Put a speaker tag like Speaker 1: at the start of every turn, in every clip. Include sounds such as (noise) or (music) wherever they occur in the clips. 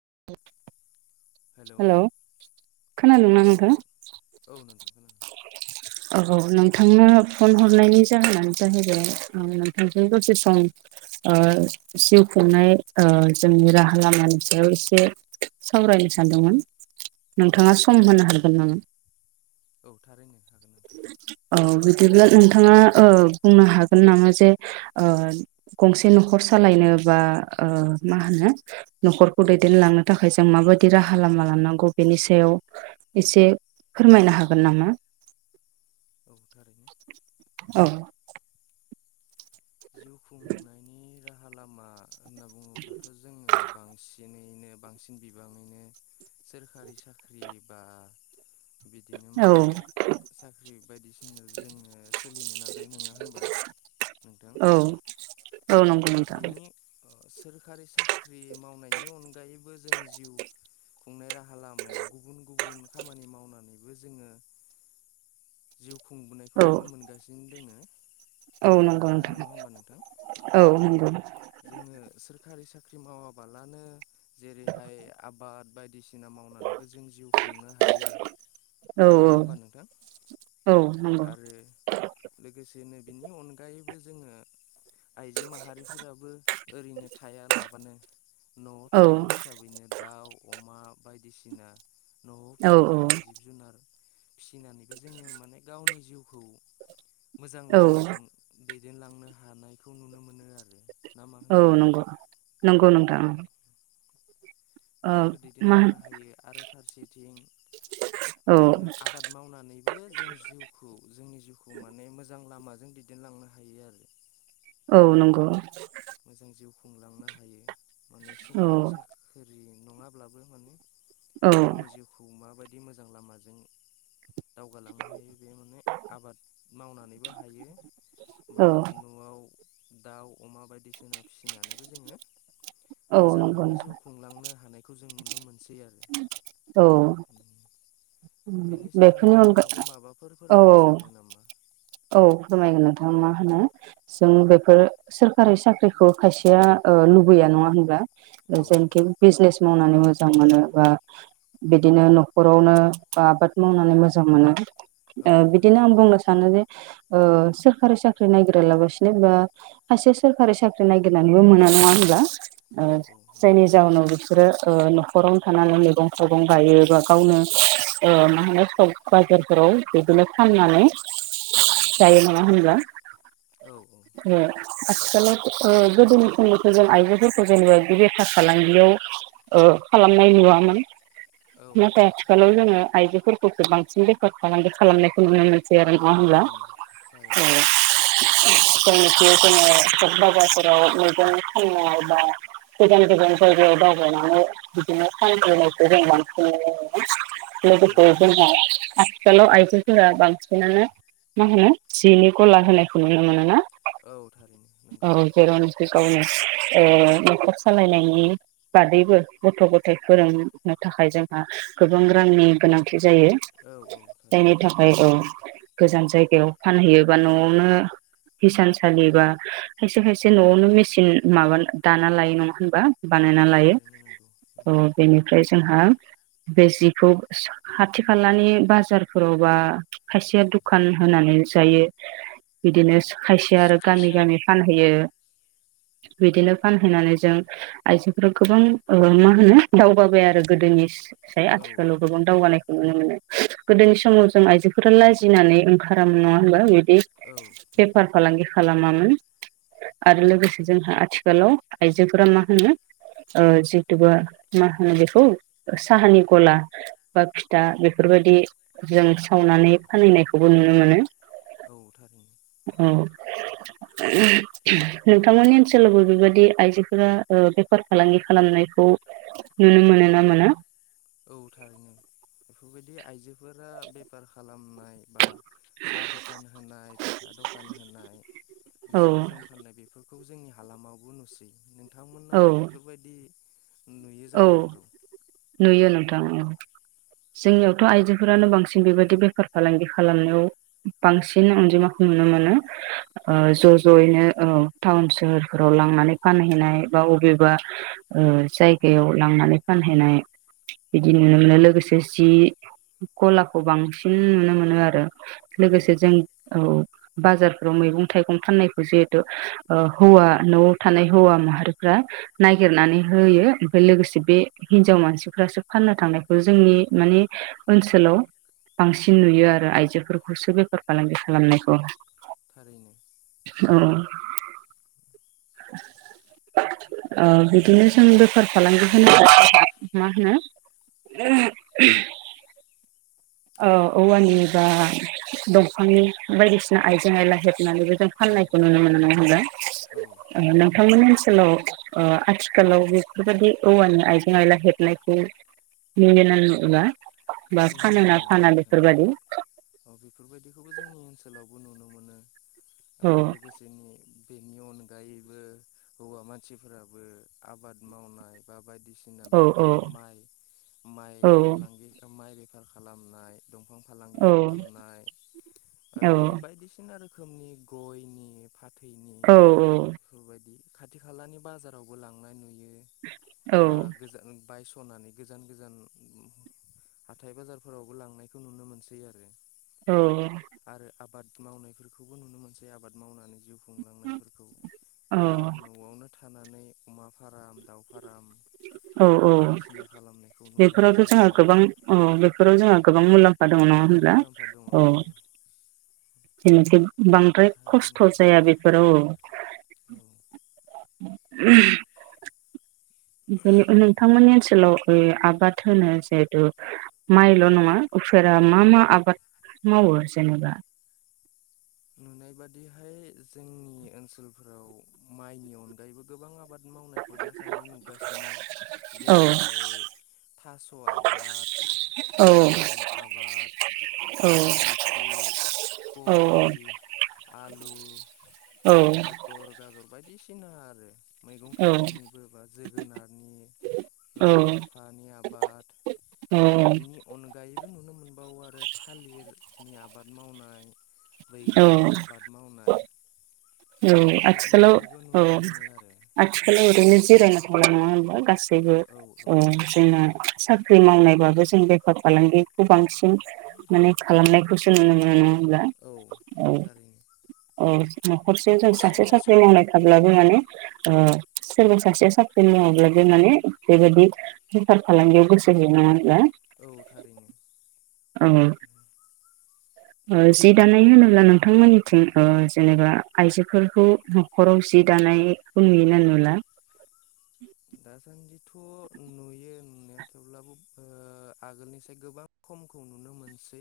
Speaker 1: (inaudible)
Speaker 2: Hello औ नोंथां औ नोंथां खोना
Speaker 1: औ नोंथांनो फन हरनायनि जाहोनानो जाहैबाय नोंथांजों दसे सम जिउ खुंनाय जोंनि राहा लामानि सायाव एसे सावरायनो सानदोंमोन। नोंथाङा सम होनो हागोन नामा?
Speaker 2: औ थारैनो हागोन। नोंथां
Speaker 1: औ बिदिब्ला नोंथाङा ओ बुंनो हागोन नामा जे ओ गंसे न'खर सालायनो बा ओ मा होनो न'खरखौ दैदेनलांनो थाखाय जों माबायदि राहा लामा लानांगौ बेनि सायाव इसे फोरमायनो हागोन नामा।
Speaker 2: औ थारैनो।
Speaker 1: औ।
Speaker 2: जिउ खुंनायनि राहा लामा होनना बुङोब्लाथ' जोङो बांसिनैनो बांसिन बिबांयैनो सोरखारि साख्रि बा बिदिनो
Speaker 1: औ
Speaker 2: माने साख्रि बायदिसिना जोङो सोलिनो नाजायो नङा होमबा नोंथां।
Speaker 1: औ। औ नंगौ। नोंथां।
Speaker 2: बिनि सोरखारि साख्रि मावनायनि अनगायैबो जों जिउ खुंनाय राहा लामायाव गुबुन गुबुन खामानि मावनानैबो जोङो जिउ
Speaker 1: औ
Speaker 2: खुंबोनायखौ नुनो मोनगासिनो दोङो आगोलनिफ्रायनो नङा होमबा नोंथां।
Speaker 1: औव नंगौ।
Speaker 2: जोङो सोरखारि साख्रि मावाबालानो जेरैहाय आबाद बायदिसि दिना मावनानैबो जों जिउ खुंनो हायो
Speaker 1: औ
Speaker 2: नोङा होमबा नोंथां
Speaker 1: औ नंगौ
Speaker 2: आरो लोगोसेनो बिनि अनगायैबो जोङो आइजो माहा फोराबो ओरैनो थाया लाबानो न'आव
Speaker 1: औ
Speaker 2: थानाय हिसाब हिसाबैनो दाउ अमा बायदिसिना न'आव
Speaker 1: औ
Speaker 2: फिसिजानाय जिब जुनार फिसिनानैबो जोङो माने गावनि जिउखौ मोजां
Speaker 1: औ
Speaker 2: लामाजों दैदेनलांनो हानायखौ नुनो मोनो आरो ना मा होनो
Speaker 1: औ
Speaker 2: नोंथां
Speaker 1: नंगौ नंगौ नोंथां ओ
Speaker 2: बिदिबो
Speaker 1: मा
Speaker 2: दैदेनलांनो हायो आरो फारसेथिं
Speaker 1: औ
Speaker 2: जोङो आबाद मावनानैबो जों जिउखौ जोंनि जिउखौ माने मोजां लामाजों दैदेनलांनो हायो आरो
Speaker 1: औ नंगौ
Speaker 2: मोजां जिउ खुंलांनो हायो माने
Speaker 1: औ
Speaker 2: सोरखारि साख ख्रि नङाब्लाबो माने
Speaker 1: औ
Speaker 2: गावनि जिउखौ माबायदि मोजां लामाजों दावगालांनो हायो बे माने आबाद मावनानैबो हायो
Speaker 1: औ
Speaker 2: बा न'आव दाउ अमा बायदिसिना फिसिनानैबो जोङो
Speaker 1: औ
Speaker 2: मोजां
Speaker 1: नंगौ
Speaker 2: माने
Speaker 1: नोंथां
Speaker 2: जिउ खुंलांनो हानाय खौ जों नुनो मोनसै आरो
Speaker 1: औ
Speaker 2: बेनि सायावनो
Speaker 1: बेफोरनि अनगा
Speaker 2: नोंथाङाबो माबाफोर
Speaker 1: औ औ
Speaker 2: फोरमायनो सानो नामा
Speaker 1: औ फोरमायगोन नोंथां आ मा होनो जों बेफोर सोरखारि साख्रिखौ खायसेया ओ लुबैया नङा होनब्ला
Speaker 2: औ औ
Speaker 1: जोंनिखि बिजनेस मावनानै मोजां मोनो बा बेदिनो न'खरावनो बा आबाद मावनानै मोजां मोनो
Speaker 2: औ
Speaker 1: ओ बिदिनो
Speaker 2: थारैनो
Speaker 1: आं बुंनो सानो जे ओ सोरखारि साख्रि नायगिरालाबासिनो बा खायसे सोरखारि साख्रि नागिरनानैबो मोना नङा होनब्ला ओ
Speaker 2: औ औ नंगौ
Speaker 1: जायनि
Speaker 2: थारैनो
Speaker 1: जाउनाव रो ओ न'खरावनो थानानै मैगं थाइगं गायो बा गावनो ओ मा होनो सं बाजारफोराव बिदिनो फाननानै
Speaker 2: औ
Speaker 1: जायो नङा होनबा
Speaker 2: औ
Speaker 1: ओम आथिखालाव ओ गोदोनि समनि फोरजों आइजोफोरखौ जेनेबा बे बेफार फालांगियाव ओ खालामनाय नुवामोन
Speaker 2: औ
Speaker 1: नाथाय आथिखालाव जोङो आइजोफोरखौसो बांसिन बेफार फालांगि खालामनायखौ नुनो मोनसै आरो। नङा होनब्ला
Speaker 2: थारैनो थारैनो
Speaker 1: ओम जायनाखि जोङो बाजाराव मैगं फाननाय बा गोजान गोजान जायगायाव दावबायनानै बिदिनो फानबोनायखौ जों बांसिन नुनो
Speaker 2: औ
Speaker 1: मोनो
Speaker 2: थारैनो
Speaker 1: लोगोसे जों आथिखालाव आइजोफोरा बांसिनानो मा होनो जिनि गला होनायखौ नुनोमोनो ना।
Speaker 2: औ थारैनो नंगौ।
Speaker 1: जेराव नाखि गावनो नखर सालायनायनि। बादैबो गथ' गथाय फोरोंनो थाखाय जोंहा गोबां रांनि गोनांथि जायो।
Speaker 2: औ औ थारै।
Speaker 1: ओमफ्राय औ गोजान जायगायाव फानहैयोबा न'आवनो हिसान सालि बा खायसे खायसे नआवनो मेचिन माबा दाना लायो नङा होनबा बानायना
Speaker 2: औ
Speaker 1: लायो
Speaker 2: थारैनो नंगौ नोंथां
Speaker 1: अ बेनिफ्राय जोंहा बे जिखौ खाथि खालानि बाजारफोराव बा खायसेया दु खान होनानै जायो बिदिनो खायसे आरो गामि गामि। फानहैयो बिदिनो फानहैनानै जों आइजोफोरा गोबां ओवमा होनो दावगाबाय आरो गोदोनिस फ्राय
Speaker 2: औ औ
Speaker 1: आथिखालाव गोबां
Speaker 2: थारैनो
Speaker 1: दावगानाय। नुनो मोनो गोदोनि समाव जों आइजोफोरा लाजिनानै ओंखारामोन नङा होमबा बिदि
Speaker 2: औ
Speaker 1: बेफार फालांगि खालामामोन। आरो लोगोसे जोंहा आथिखालाव आइजोफोरा मा होनो। ओ जितुुबा मा होनो बेखौ साहानि गला। बा फिथा बेफोरबायदि जों सावनानै फानहैनायखौबो नुनो मोनो।
Speaker 2: औ थारैनो।
Speaker 1: अ नोंथांमोननि ओनसोलावबो बेबायदि आइजोफोरा ओ बेफार फालांगि खालामनायखौ नुनो मोनो ना मोना?
Speaker 2: औ थारैनो बेफोरबायदि आयजोफोरा बेफार खालामनाय बा। साहा दखान होनाय फिथा दखान होनाय
Speaker 1: औ
Speaker 2: जि जोम। फाननाय बेफोरखौ जोंनि हालामावबो नुसै
Speaker 1: औ
Speaker 2: नोंथांमोननाबो बेफोरबायदि नुयो
Speaker 1: औ
Speaker 2: जानो हागौ।
Speaker 1: नुयो नोंथां। जोंनियावथ' आइजोफोरानो बांसिन बेबायदि बेफार फालांगि खालामनायाव बांसिन अनजिमा नुनो
Speaker 2: औ
Speaker 1: मोनो
Speaker 2: औ
Speaker 1: ओ ज'
Speaker 2: थारैनो
Speaker 1: ज'यैनो ओ। टाउन सोहोरफोराव लांनानै फानहैनाय बा अबेबा जाय गायाव लांनानै फानहैनाय। बिदि नुनो मोनो लोगोसे जि गलाखौ बांसिन नुनो मोनो आरो। लोगोसे
Speaker 2: थारैनो
Speaker 1: जों औ। बाजारफोराव मैगं थाइगं फाननायखौ जिहेथु हौवा न'आव थानाय हौवा माहारिफ्रा नागिरनानै होयो। लोगोसे बे हिनजाव मानसिफ्रासो फाननो थांनायखौ जोंनि माने ओनसोलाव बांसिन नुयो आरो आइजोफोरखौसो बेफार फालांगि खालामनायखौ।
Speaker 2: थारैनो।
Speaker 1: औ औ (unintelligible) बिदिनो जों बेफार फालांगि होनोबा मा होनो? (unintelligible) ओ औवानि बा दंफांनि बायदिसिना आइजें आयला हेबनानैबो जों
Speaker 2: औ
Speaker 1: फाननायखौ नुनो मोनो नङा होनबा
Speaker 2: औ
Speaker 1: ओ नोंथांमोननि ओनसोलाव ओ आथिखालाव बेफोरबादि औवानि आइजें आइला हेबनायखौ (unintelligible) बा फानोना फाना बेफोरबादि
Speaker 2: अ बेफोरबायदिखौबो जोंनि ओनसोलावबो नुनो मोनो
Speaker 1: औ
Speaker 2: आरो लोगोसे बेनि बेनि अनगायैबो हौवा मानसिफोराबो आबाद मावनाय बा बायदिसि ना
Speaker 1: औ औ
Speaker 2: बेफार माइ माइ
Speaker 1: औ
Speaker 2: फालांगि ओ माइ बे फार खालामनाय दंफां फालांगि
Speaker 1: औ
Speaker 2: खालामनाय आरो
Speaker 1: औ
Speaker 2: बिदिनो बायदिसिना रो रोखोमनि गयनि फाथैनि
Speaker 1: औ
Speaker 2: बेफोरबायदि खाथि खालानि बाजारावबो लांनाय नुयो बा गोजान बायस'नानै गोजान गोजान हाथाय बाजारफोरावबो लांनायखौ नुनो मोनसै आरो
Speaker 1: औ
Speaker 2: आरो आबाद मावनायफोरखौबो नुनो मोनसै आबाद मावनानै जिउ खुंलांनायफोरखौ बा न'आवनो थानानै अमा फाराम दाउ फाराम
Speaker 1: औ औ
Speaker 2: नुनो
Speaker 1: बेफोरावथ'
Speaker 2: मोनसै
Speaker 1: जोंहा
Speaker 2: आरो
Speaker 1: गोबां औ बेफोराव जोंहा गोबां मुलाम फा दङ नङा
Speaker 2: गोबां
Speaker 1: होनब्ला
Speaker 2: मुलाम्फा दङ
Speaker 1: औ जेनोखि बांद्राय खस्थ'
Speaker 2: थारैनो
Speaker 1: जाया बेफोराव
Speaker 2: औ
Speaker 1: (inaudible) जेनोखि नोंथांमोननि ओनसोलाव ओ आबाद होनो जिहेथु माइल' नङा उफेरा मा मा आबाद मावो जेनेबा?
Speaker 2: नुनाय बादिहाय जोंनि ओनसोलफोराव माइनि अनगायैबो गोबां आबाद मावनायखौ दासान्दै नुगासिनो
Speaker 1: औ
Speaker 2: जेरैहाय थास' आबाद
Speaker 1: औ
Speaker 2: फान्थाव आबाद फान्थाव मिकि कब
Speaker 1: औ
Speaker 2: कबि आलु
Speaker 1: औ
Speaker 2: मटर गाजर बायदिसिना आरो मैगं थाइगंनिबो बा जोगोनारनि
Speaker 1: औ
Speaker 2: लाइ लाफानि आबाद बिनि अनगायैबो नुनो मोनबावो आरो थालिरनि आबाद मावनाय
Speaker 1: औ
Speaker 2: बैग्रिनि आबाद मावनाय
Speaker 1: औ आथिखालाव
Speaker 2: बेफोरबायदिखौबो
Speaker 1: औ
Speaker 2: नुनो मोनो आरो
Speaker 1: आथिखालाव ओरैनो जिरायना थाया नङा होमबा गासै (unintelligible) बो
Speaker 2: औ
Speaker 1: जोंना
Speaker 2: थारैनो
Speaker 1: साख्रि मावनायबाबो जों बेफार फालांगिखौ बांसिन
Speaker 2: औ
Speaker 1: माने खालामनाय (unintelligible) स मोनङा होमब्ला
Speaker 2: औ थारैनो
Speaker 1: औ औ हरसेयाव जों सासे साख्रि मावनाय थाब्लाबो माने ओ सोरबा सासेया साख्रि मावाब्लाबो माने बेबायदि बेफार फालांगियाव गोसो गैया नङा होनब्ला
Speaker 2: औ थारैनो
Speaker 1: औ (unintelligible) ओ जि दानाय होनोब्ला नोंथांमोननिथिं ओ जेनेबा आइजोफोरखौ हरं सि दानायखौ नुयोना नुला उम (inaudible)
Speaker 2: दासान्दिथ' नुयो नुनाया थेवब्लाबो ओ आगोलनिसाय गोबां खमखौ नुनो मोनसै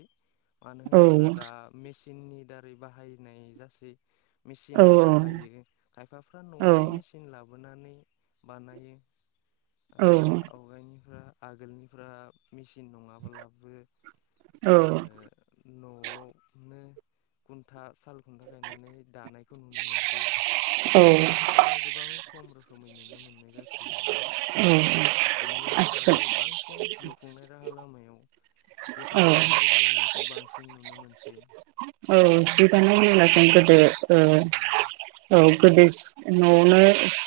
Speaker 2: मानो
Speaker 1: औ
Speaker 2: होनोब्ला दा मेचिननि दारै बाहायनाय जासै मेचिन
Speaker 1: औ
Speaker 2: बाहायो खायफाफ्रा
Speaker 1: औ
Speaker 2: न'आवनो मेचिन लाबोनानै बानायो आरो आवगायनिफ्रा आगोलनिफ्रा मेचिन नङाबोलाबो ओ
Speaker 1: औ
Speaker 2: न'आवनो गुनथा साल खुन्था गायनानै दानायखौ नुनो मोनसै
Speaker 1: औ औ
Speaker 2: अब्लाबो बिदिनो गोबां खम रोखोमै नुनो नुनो मोननाय जासोयो आरो।
Speaker 1: औऔ
Speaker 2: बेनि अनगायै बांसिन जिउ खुंनाय राहा लामायाव
Speaker 1: औ
Speaker 2: बेफार फालांगि बे खालामनायखौ बांसिन नुनो मोनसै।
Speaker 1: औ बिबाननि लेब्लाजों
Speaker 2: उम
Speaker 1: गोदो
Speaker 2: सोर ओ
Speaker 1: औ गोदो न'आवनो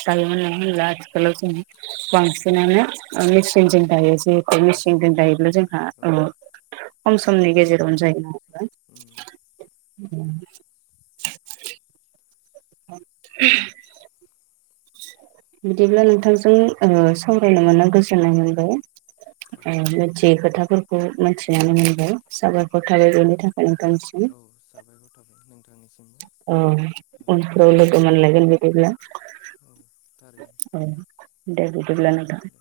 Speaker 1: दायोमोन नंङा ओमब्ला आथिखालाव
Speaker 2: औ
Speaker 1: बांसिनानो ओ मेचिनजों दायोसै मेचिनजों दायोब्ला ओ
Speaker 2: दायो
Speaker 1: जोंहा
Speaker 2: औ
Speaker 1: खम समनि गेजेराव जायो।
Speaker 2: उम
Speaker 1: (inaudible) (inaudible) बिदिब्ला नोंथांजों ओ सावरायनो मोनना गोजोननाय मोनबाय। (unintelligible)
Speaker 2: थारैनो
Speaker 1: जि खोथाफोरखौ मिथिनानै मोनबाय साबायखर थाबाय बेनि थाखाय नोंथांनिसिम।
Speaker 2: औ साबायखर थाबाय नोंथांनिसिम
Speaker 1: औ उन फोराव लोगो मोनलाय गोन बिदिब्ला
Speaker 2: औ थारैनो।
Speaker 1: औ दे बिदिब्ला नोंथां।
Speaker 2: दे